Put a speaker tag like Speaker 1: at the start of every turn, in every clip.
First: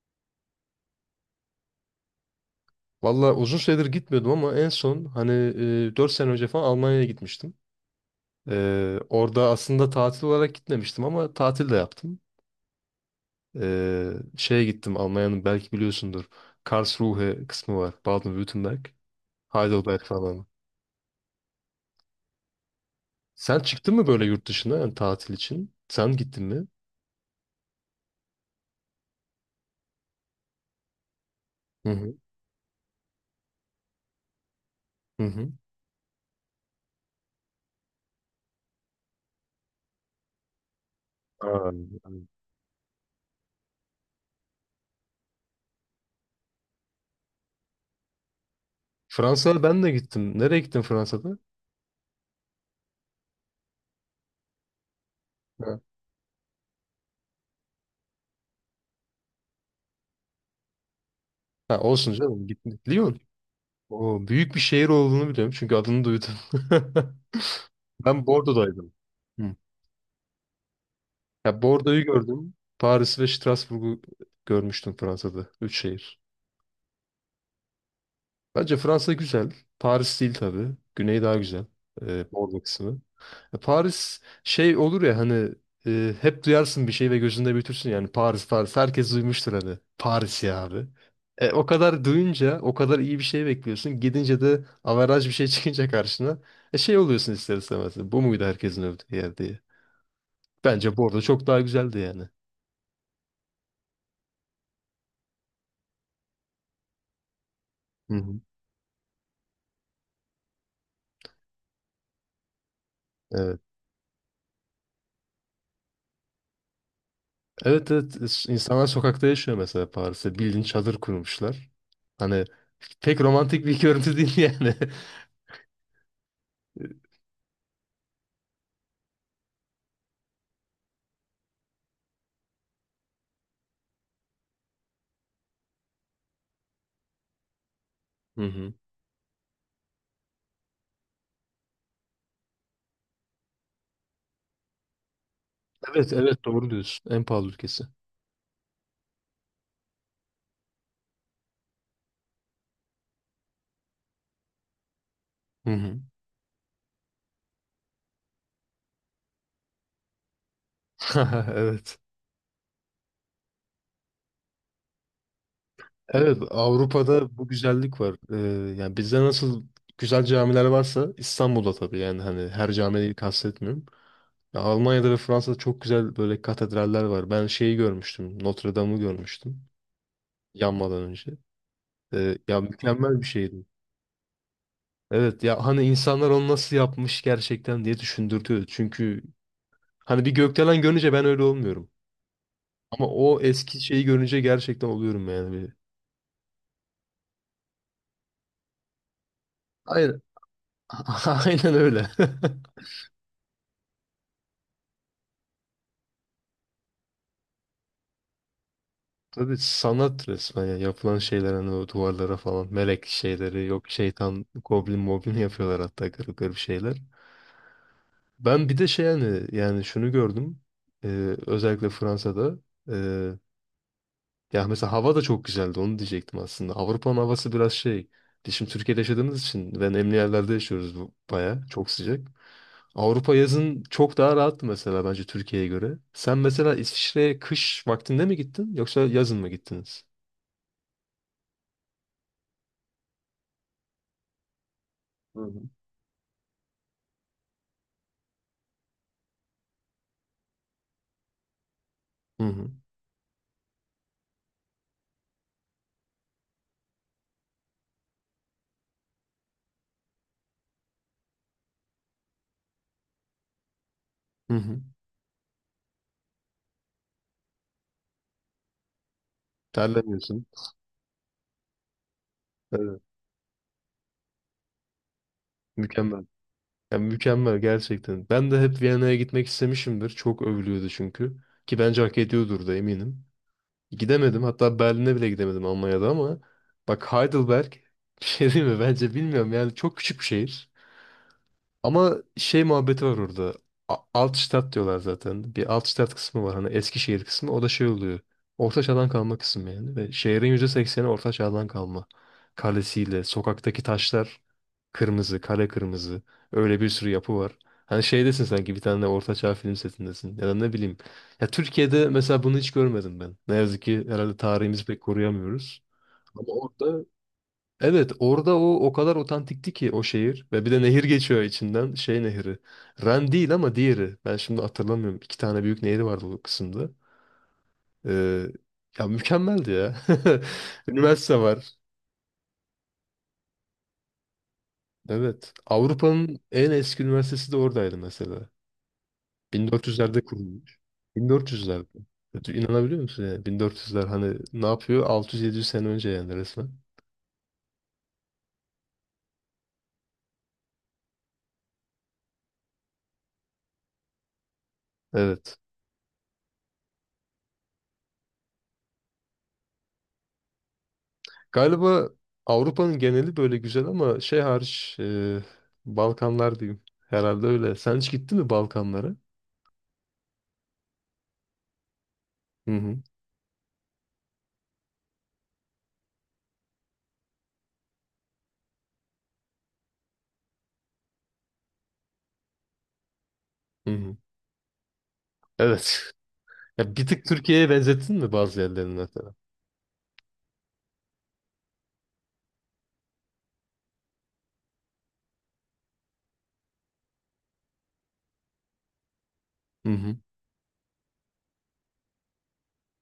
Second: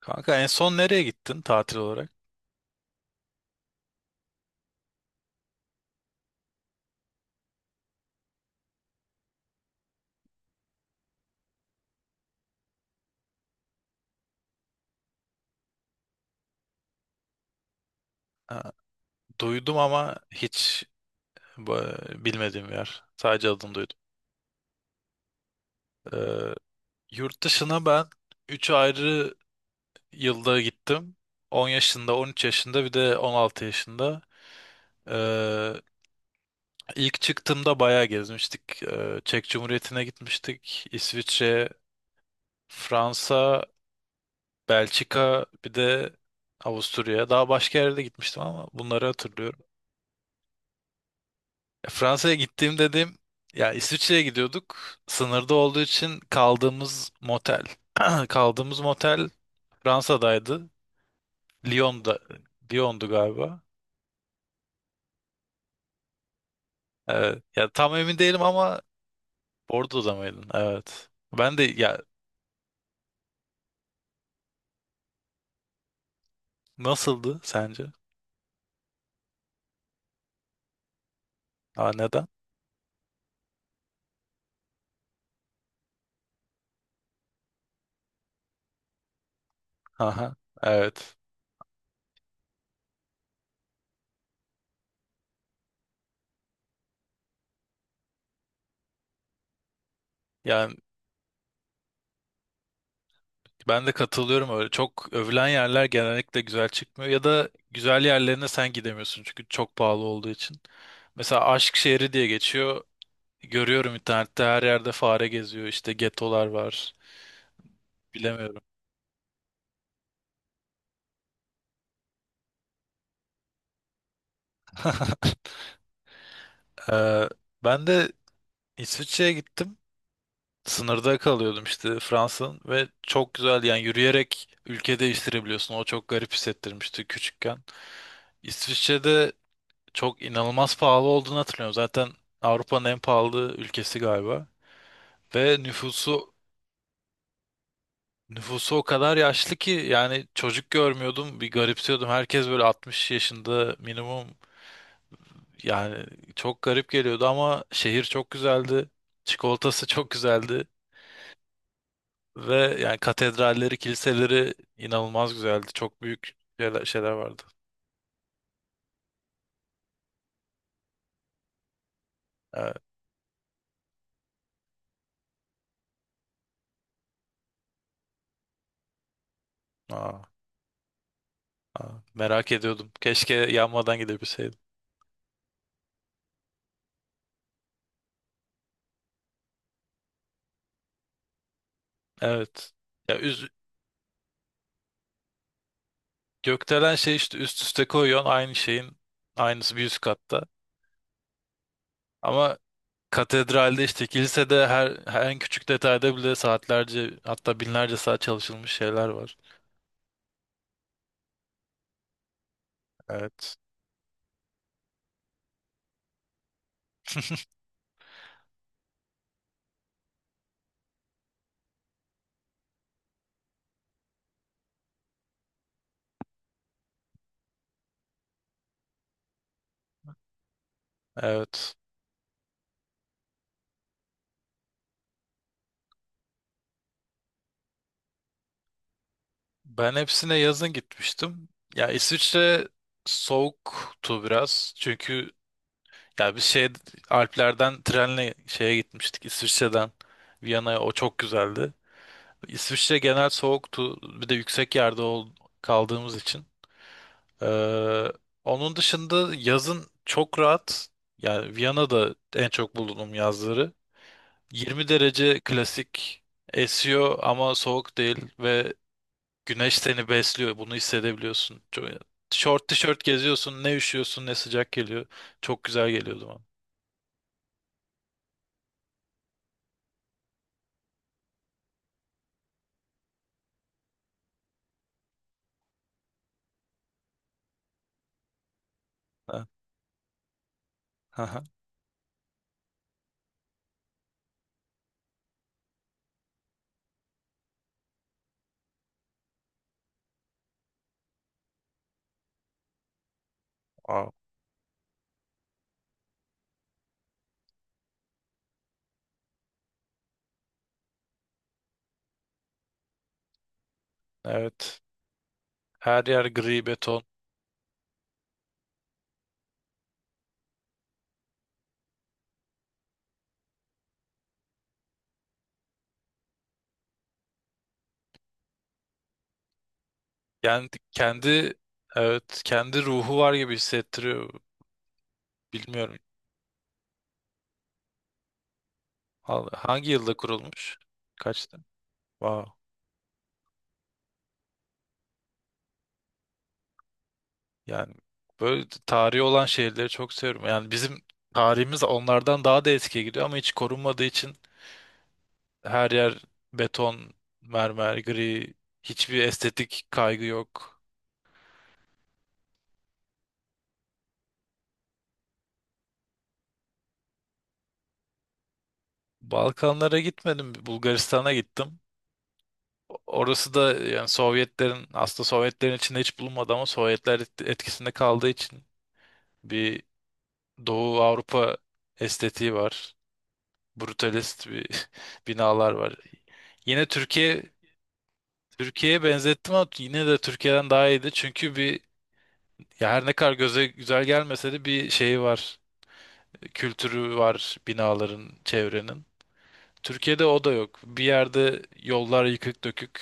Speaker 1: Kanka en son nereye gittin tatil olarak?
Speaker 2: Valla uzun süredir gitmiyordum ama en son hani 4 sene önce falan Almanya'ya gitmiştim. Orada aslında tatil olarak gitmemiştim ama tatil de yaptım. E, Şeye gittim Almanya'nın belki biliyorsundur. Karlsruhe kısmı var.
Speaker 1: Ha,
Speaker 2: Baden-Württemberg.
Speaker 1: duydum
Speaker 2: Heidelberg
Speaker 1: ama
Speaker 2: falan.
Speaker 1: hiç bilmediğim bir yer. Sadece
Speaker 2: Sen
Speaker 1: adını
Speaker 2: çıktın
Speaker 1: duydum.
Speaker 2: mı böyle yurt dışına yani tatil için? Sen gittin
Speaker 1: Ee,
Speaker 2: mi?
Speaker 1: Yurt dışına ben 3 ayrı yılda gittim. 10
Speaker 2: Hı hı.
Speaker 1: yaşında, 13 yaşında bir de 16 yaşında.
Speaker 2: Hı hı.
Speaker 1: Ee, ilk çıktığımda bayağı gezmiştik. Çek Cumhuriyeti'ne gitmiştik. İsviçre,
Speaker 2: Aa, evet.
Speaker 1: Fransa, Belçika bir de Avusturya. Daha başka yerde gitmiştim ama bunları
Speaker 2: Fransa'ya
Speaker 1: hatırlıyorum.
Speaker 2: ben de gittim. Nereye gittin Fransa'da?
Speaker 1: Fransa'ya gittiğim dediğim ya, İsviçre'ye gidiyorduk. Sınırda
Speaker 2: Ha.
Speaker 1: olduğu için kaldığımız motel. Kaldığımız motel Fransa'daydı.
Speaker 2: Ha, olsun
Speaker 1: Lyon'da,
Speaker 2: canım. Gittim.
Speaker 1: Lyon'du
Speaker 2: Lyon.
Speaker 1: galiba.
Speaker 2: O büyük bir şehir olduğunu biliyorum çünkü adını duydum.
Speaker 1: Evet. Ya tam emin
Speaker 2: Ben
Speaker 1: değilim ama
Speaker 2: Bordeaux'daydım. Hı.
Speaker 1: Bordeaux'da mıydın? Evet. Ben
Speaker 2: Ya
Speaker 1: de
Speaker 2: Bordeaux'u
Speaker 1: ya,
Speaker 2: gördüm. Paris ve Strasbourg'u görmüştüm Fransa'da. Üç şehir.
Speaker 1: nasıldı sence?
Speaker 2: Bence Fransa güzel. Paris değil tabii. Güney daha güzel.
Speaker 1: Aa, neden?
Speaker 2: Bordeaux kısmı. Ya Paris şey olur ya hani hep duyarsın bir şey ve gözünde büyütürsün yani Paris Paris. Herkes duymuştur hani.
Speaker 1: Aha.
Speaker 2: Paris ya abi.
Speaker 1: Evet.
Speaker 2: O kadar duyunca o kadar iyi bir şey bekliyorsun. Gidince de averaj bir şey çıkınca karşına şey oluyorsun ister istemez. Bu muydu herkesin övdüğü yer diye.
Speaker 1: Yani
Speaker 2: Bence Bordeaux çok daha güzeldi yani.
Speaker 1: ben de katılıyorum öyle. Çok övülen yerler genellikle güzel çıkmıyor ya da güzel
Speaker 2: Hı hı.
Speaker 1: yerlerine sen gidemiyorsun çünkü çok pahalı olduğu için. Mesela Aşk Şehri diye geçiyor.
Speaker 2: Evet.
Speaker 1: Görüyorum, internette her yerde fare geziyor, işte getolar var,
Speaker 2: Evet, evet,
Speaker 1: bilemiyorum.
Speaker 2: insanlar sokakta yaşıyor mesela Paris'te. Bildiğin çadır kurmuşlar. Hani pek romantik bir görüntü değil yani.
Speaker 1: Ee, Ben de İsviçre'ye gittim, sınırda kalıyordum işte Fransa'nın, ve çok güzel, yani yürüyerek ülke değiştirebiliyorsun, o çok garip hissettirmişti küçükken.
Speaker 2: Hı hı.
Speaker 1: İsviçre'de çok inanılmaz pahalı olduğunu hatırlıyorum, zaten Avrupa'nın en pahalı ülkesi galiba, ve
Speaker 2: Evet,
Speaker 1: nüfusu,
Speaker 2: evet, doğru diyorsun. En pahalı ülkesi.
Speaker 1: nüfusu o kadar yaşlı ki, yani çocuk görmüyordum, bir garipsiyordum. Herkes böyle 60 yaşında minimum.
Speaker 2: Hı hı.
Speaker 1: Yani çok garip geliyordu ama şehir çok güzeldi. Çikolatası çok güzeldi.
Speaker 2: Evet.
Speaker 1: Ve yani katedralleri, kiliseleri inanılmaz güzeldi. Çok büyük
Speaker 2: Evet,
Speaker 1: şeyler, şeyler
Speaker 2: Avrupa'da
Speaker 1: vardı.
Speaker 2: bu güzellik var. Yani bizde nasıl güzel camiler varsa İstanbul'da tabii yani hani her
Speaker 1: Evet.
Speaker 2: camiyi kastetmiyorum. Ya Almanya'da ve Fransa'da çok güzel böyle katedraller var. Ben şeyi görmüştüm. Notre Dame'ı görmüştüm
Speaker 1: Aa,
Speaker 2: yanmadan önce.
Speaker 1: aa, merak
Speaker 2: Ya
Speaker 1: ediyordum.
Speaker 2: mükemmel bir
Speaker 1: Keşke
Speaker 2: şeydi.
Speaker 1: yanmadan gidebilseydim.
Speaker 2: Evet ya hani insanlar onu nasıl yapmış gerçekten diye düşündürtüyor. Çünkü hani bir gökdelen görünce ben öyle olmuyorum.
Speaker 1: Evet.
Speaker 2: Ama
Speaker 1: Ya
Speaker 2: o
Speaker 1: üz
Speaker 2: eski şeyi görünce gerçekten oluyorum yani. Bir...
Speaker 1: Gökdelen şey, işte üst üste koyuyorsun, aynı şeyin aynısı bir üst
Speaker 2: Aynen.
Speaker 1: katta.
Speaker 2: Aynen öyle.
Speaker 1: Ama katedralde, işte kilisede, her, her en küçük detayda bile saatlerce, hatta binlerce saat çalışılmış şeyler var.
Speaker 2: Tabii sanat resmen ya. Yapılan şeyler hani o duvarlara falan melek
Speaker 1: Evet.
Speaker 2: şeyleri yok, şeytan, goblin moblin yapıyorlar hatta garip garip şeyler. Ben bir de şey yani şunu gördüm. Özellikle Fransa'da. Ya mesela hava da çok güzeldi onu diyecektim aslında. Avrupa'nın havası biraz şey. Biz şimdi Türkiye'de yaşadığımız için ve nemli yerlerde yaşıyoruz bu baya.
Speaker 1: Evet.
Speaker 2: Çok sıcak. Avrupa yazın çok daha rahattı mesela bence Türkiye'ye göre. Sen mesela İsviçre'ye kış vaktinde mi gittin yoksa yazın mı
Speaker 1: Ben
Speaker 2: gittiniz?
Speaker 1: hepsine yazın gitmiştim. Ya İsviçre soğuktu biraz. Çünkü
Speaker 2: Hı hı.
Speaker 1: ya biz şey Alplerden trenle şeye gitmiştik, İsviçre'den Viyana'ya. O çok güzeldi.
Speaker 2: Hı hı.
Speaker 1: İsviçre genel soğuktu. Bir de yüksek yerde kaldığımız için. Ee, Onun dışında yazın çok rahat. Yani Viyana'da en çok bulunduğum yazları.
Speaker 2: Hı hı.
Speaker 1: 20 derece, klasik esiyor ama soğuk değil, ve güneş seni
Speaker 2: Terlemiyorsun.
Speaker 1: besliyor. Bunu hissedebiliyorsun. Çok, short
Speaker 2: Evet.
Speaker 1: tişört geziyorsun. Ne üşüyorsun ne sıcak geliyor. Çok güzel geliyor o
Speaker 2: Mükemmel.
Speaker 1: zaman.
Speaker 2: Yani mükemmel gerçekten. Ben de hep Viyana'ya gitmek istemişimdir. Çok övülüyordu çünkü. Ki bence hak ediyordur da eminim. Gidemedim. Hatta Berlin'e bile gidemedim Almanya'da ama bak Heidelberg bir şey değil mi? Bence
Speaker 1: Ha,
Speaker 2: bilmiyorum yani çok küçük bir şehir.
Speaker 1: aha.
Speaker 2: Ama şey muhabbeti var orada. Altstadt diyorlar zaten. Bir Altstadt kısmı var. Hani Eskişehir kısmı. O da şey oluyor. Orta çağdan kalma kısmı yani. Ve şehrin %80'i orta çağdan kalma. Kalesiyle, sokaktaki
Speaker 1: Wow.
Speaker 2: taşlar kırmızı, kale kırmızı. Öyle bir sürü yapı var. Hani şeydesin sanki bir tane orta çağ film setindesin. Ya da ne bileyim. Ya Türkiye'de mesela bunu hiç görmedim ben. Ne yazık ki herhalde
Speaker 1: Evet.
Speaker 2: tarihimizi pek koruyamıyoruz.
Speaker 1: Her yer
Speaker 2: Ama
Speaker 1: gri beton.
Speaker 2: orada. Evet, orada o kadar otantikti ki o şehir ve bir de nehir geçiyor içinden şey nehri. Ren değil ama diğeri. Ben şimdi hatırlamıyorum. İki tane büyük nehri vardı bu kısımda. Ee, Ya mükemmeldi ya.
Speaker 1: Yani
Speaker 2: Üniversite
Speaker 1: kendi,
Speaker 2: var.
Speaker 1: evet, kendi ruhu var gibi hissettiriyor.
Speaker 2: Evet.
Speaker 1: Bilmiyorum.
Speaker 2: Avrupa'nın en eski üniversitesi de oradaydı mesela.
Speaker 1: Hangi yılda
Speaker 2: 1400'lerde
Speaker 1: kurulmuş?
Speaker 2: kurulmuş.
Speaker 1: Kaçtı?
Speaker 2: 1400'lerde.
Speaker 1: Wow.
Speaker 2: İnanabiliyor musun yani? 1400'ler hani ne yapıyor? 600-700 sene önce yani resmen.
Speaker 1: Yani böyle tarihi olan şehirleri çok seviyorum. Yani bizim tarihimiz onlardan daha da eskiye gidiyor ama hiç korunmadığı için.
Speaker 2: Evet.
Speaker 1: Her yer beton, mermer, gri. Hiçbir estetik kaygı yok.
Speaker 2: Galiba Avrupa'nın geneli böyle güzel ama şey hariç, Balkanlar diyeyim. Herhalde öyle. Sen hiç gittin mi Balkanlara?
Speaker 1: Balkanlara gitmedim. Bulgaristan'a gittim.
Speaker 2: Hı hı.
Speaker 1: Orası da yani Sovyetlerin, aslında Sovyetlerin içinde hiç bulunmadı ama Sovyetler etkisinde kaldığı için bir Doğu Avrupa estetiği var.
Speaker 2: Hı hı.
Speaker 1: Brutalist bir binalar var.
Speaker 2: Evet.
Speaker 1: Yine
Speaker 2: Ya bir tık
Speaker 1: Türkiye,
Speaker 2: Türkiye'ye benzettin mi bazı yerlerini
Speaker 1: Türkiye'ye
Speaker 2: mesela?
Speaker 1: benzettim ama yine de Türkiye'den daha iyiydi. Çünkü bir, ya her ne kadar göze güzel gelmese de bir şeyi var, kültürü var binaların, çevrenin.
Speaker 2: Hı hı.
Speaker 1: Türkiye'de o da yok. Bir yerde yollar yıkık dökük,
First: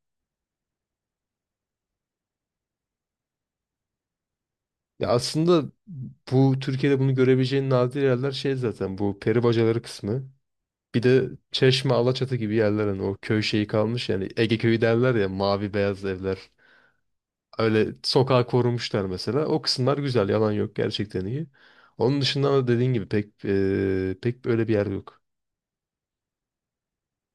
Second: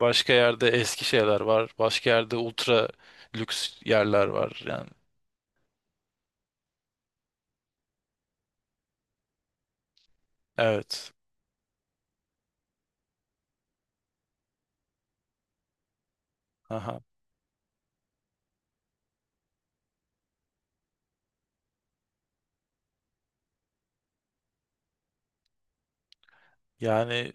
Speaker 1: başka yerde eski şeyler var, başka yerde ultra lüks yerler var. Yani
Speaker 2: Ya aslında bu Türkiye'de bunu görebileceğin nadir yerler şey zaten, bu peri bacaları kısmı. Bir
Speaker 1: evet.
Speaker 2: de Çeşme, Alaçatı gibi yerler hani o köy şeyi kalmış yani Ege köyü derler ya, mavi beyaz evler.
Speaker 1: Aha.
Speaker 2: Öyle sokağı korumuşlar mesela. O kısımlar güzel. Yalan yok. Gerçekten iyi. Onun dışında da dediğin gibi pek böyle bir yer yok.
Speaker 1: Yani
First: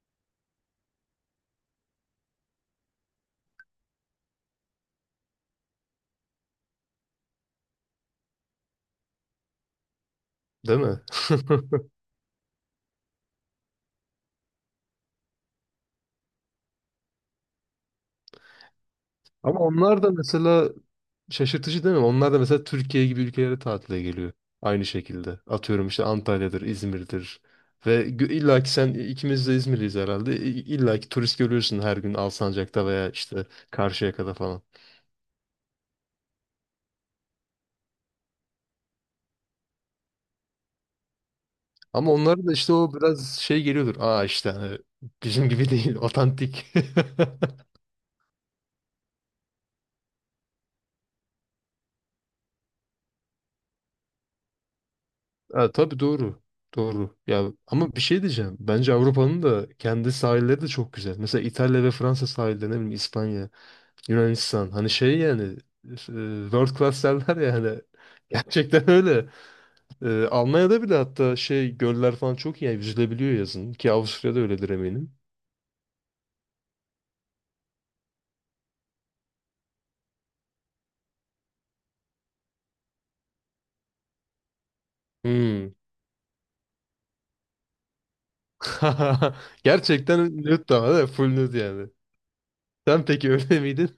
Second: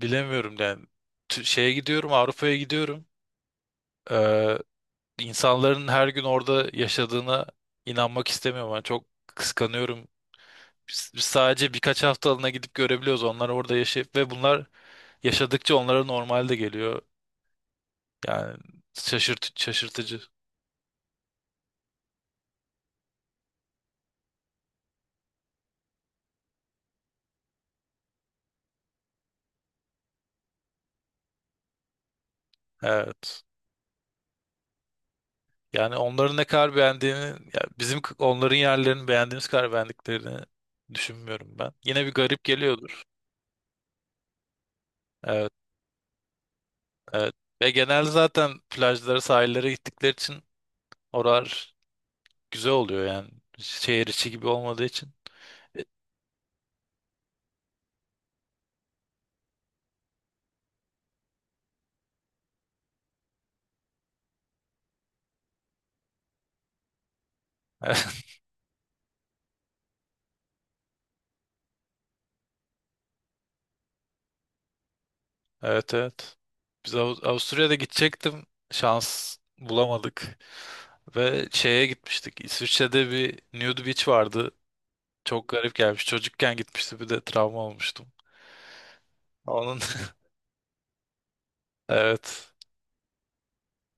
Speaker 1: bilemiyorum yani. Şeye gidiyorum, Avrupa'ya gidiyorum. Ee, insanların her gün orada yaşadığına inanmak istemiyorum. Yani çok kıskanıyorum.
Speaker 2: Değil mi?
Speaker 1: Biz sadece birkaç haftalığına gidip görebiliyoruz. Onlar orada yaşayıp, ve bunlar yaşadıkça onlara normal de geliyor. Yani
Speaker 2: Ama onlar da
Speaker 1: şaşırtıcı.
Speaker 2: mesela şaşırtıcı değil mi? Onlar da mesela Türkiye gibi ülkelere tatile geliyor. Aynı şekilde. Atıyorum işte Antalya'dır, İzmir'dir. Ve illa ki sen, ikimiz de İzmirliyiz herhalde. İlla ki turist görüyorsun her gün Alsancak'ta veya
Speaker 1: Evet.
Speaker 2: işte Karşıyaka'da falan.
Speaker 1: Yani onların ne kadar beğendiğini, ya bizim onların yerlerini beğendiğimiz kadar beğendiklerini düşünmüyorum ben. Yine
Speaker 2: Ama
Speaker 1: bir garip
Speaker 2: onlara da işte o
Speaker 1: geliyordur.
Speaker 2: biraz şey geliyordur. Aa işte hani bizim
Speaker 1: Evet,
Speaker 2: gibi değil, otantik.
Speaker 1: evet. Ve genelde zaten plajlara, sahillere gittikleri için oralar güzel oluyor yani. Şehir içi gibi olmadığı için.
Speaker 2: Ha, tabii doğru. Doğru. Ya ama bir şey diyeceğim. Bence Avrupa'nın da kendi sahilleri de çok güzel. Mesela İtalya ve Fransa sahilleri, ne bileyim İspanya, Yunanistan. Hani şey yani world class derler ya hani. Gerçekten öyle. Almanya'da bile hatta şey göller falan çok iyi. Yani yüzülebiliyor yazın. Ki Avusturya'da öyledir eminim.
Speaker 1: Evet, evet. Biz Avusturya'da gidecektim. Şans bulamadık. Ve şeye gitmiştik, İsviçre'de bir nude beach vardı. Çok garip
Speaker 2: Hmm.
Speaker 1: gelmiş. Çocukken gitmişti, bir de travma olmuştum. Onun
Speaker 2: Gerçekten nude ama değil mi? Full nude yani.
Speaker 1: evet.
Speaker 2: Sen peki öyle miydin?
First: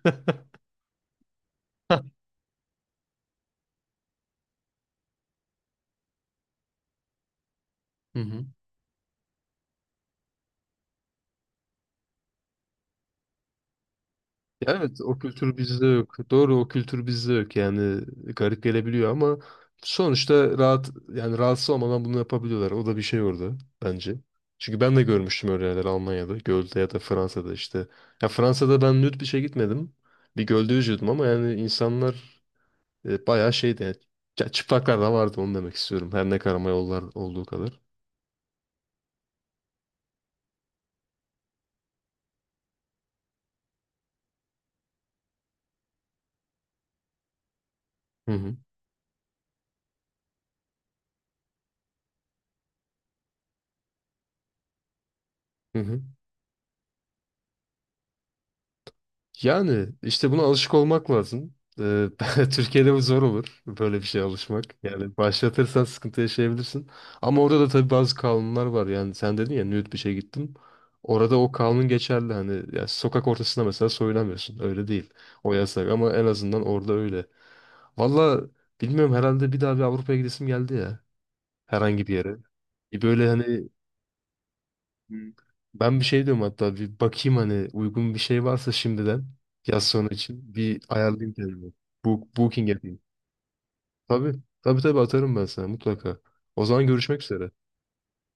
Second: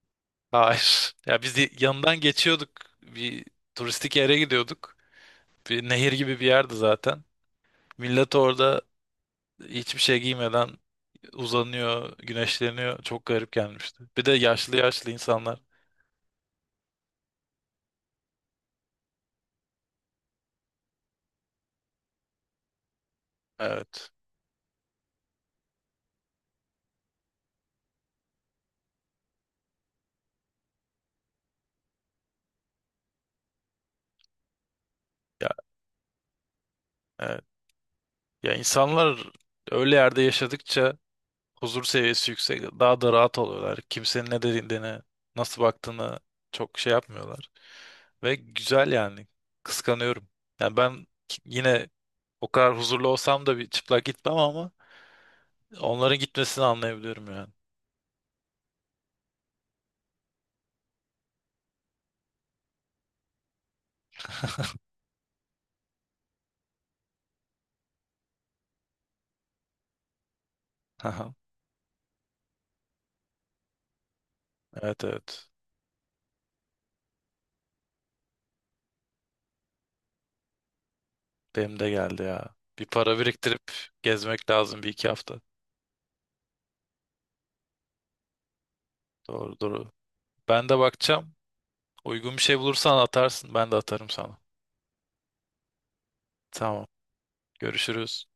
Speaker 1: Hayır. Ya biz yanından geçiyorduk. Bir turistik yere gidiyorduk. Bir nehir gibi bir yerdi zaten.
Speaker 2: Hı
Speaker 1: Millet
Speaker 2: hı.
Speaker 1: orada hiçbir şey giymeden uzanıyor, güneşleniyor. Çok garip gelmişti. Bir de
Speaker 2: Ya,
Speaker 1: yaşlı
Speaker 2: evet,
Speaker 1: yaşlı
Speaker 2: o kültür
Speaker 1: insanlar.
Speaker 2: bizde yok. Doğru, o kültür bizde yok yani garip gelebiliyor ama sonuçta rahat yani rahatsız olmadan bunu yapabiliyorlar. O da bir şey orada
Speaker 1: Evet.
Speaker 2: bence. Çünkü ben de görmüştüm öyle yerler Almanya'da, Göl'de ya da Fransa'da işte. Ya Fransa'da ben nüt bir şey gitmedim. Bir gölde yüzüyordum ama yani insanlar bayağı şeydi. Yani, ya çıplaklar da vardı
Speaker 1: Ya,
Speaker 2: onu demek istiyorum. Her ne karama yollar
Speaker 1: evet.
Speaker 2: olduğu kadar.
Speaker 1: Ya insanlar öyle yerde yaşadıkça huzur seviyesi yüksek. Daha da rahat oluyorlar. Kimsenin ne dediğini, nasıl baktığını çok şey yapmıyorlar.
Speaker 2: Hı
Speaker 1: Ve
Speaker 2: hı.
Speaker 1: güzel yani. Kıskanıyorum. Yani ben yine o kadar huzurlu olsam da bir çıplak gitmem ama
Speaker 2: Hı hı.
Speaker 1: onların gitmesini anlayabiliyorum yani.
Speaker 2: Yani işte buna alışık olmak lazım. Türkiye'de bu zor olur. Böyle bir şeye alışmak. Yani başlatırsan sıkıntı yaşayabilirsin. Ama orada da tabii bazı kanunlar var. Yani sen dedin ya, nude bir şey gittim.
Speaker 1: Haha.
Speaker 2: Orada o kanun geçerli. Hani ya sokak ortasında mesela soyunamıyorsun. Öyle
Speaker 1: Evet,
Speaker 2: değil.
Speaker 1: evet.
Speaker 2: O yasak ama en azından orada öyle. Valla bilmiyorum, herhalde bir daha bir Avrupa'ya gidesim geldi ya.
Speaker 1: Benim de
Speaker 2: Herhangi bir
Speaker 1: geldi
Speaker 2: yere.
Speaker 1: ya. Bir para
Speaker 2: Böyle
Speaker 1: biriktirip
Speaker 2: hani.
Speaker 1: gezmek lazım bir iki
Speaker 2: Hı.
Speaker 1: hafta.
Speaker 2: Ben bir şey diyorum, hatta bir bakayım hani uygun bir şey varsa şimdiden
Speaker 1: Doğru,
Speaker 2: yaz
Speaker 1: doğru.
Speaker 2: sonu için
Speaker 1: Ben de
Speaker 2: bir ayarlayayım
Speaker 1: bakacağım.
Speaker 2: kendimi.
Speaker 1: Uygun bir şey
Speaker 2: Booking
Speaker 1: bulursan
Speaker 2: yapayım.
Speaker 1: atarsın. Ben de atarım
Speaker 2: Tabii,
Speaker 1: sana.
Speaker 2: tabii, tabii, atarım ben sana mutlaka. O
Speaker 1: Tamam.
Speaker 2: zaman görüşmek üzere.
Speaker 1: Görüşürüz.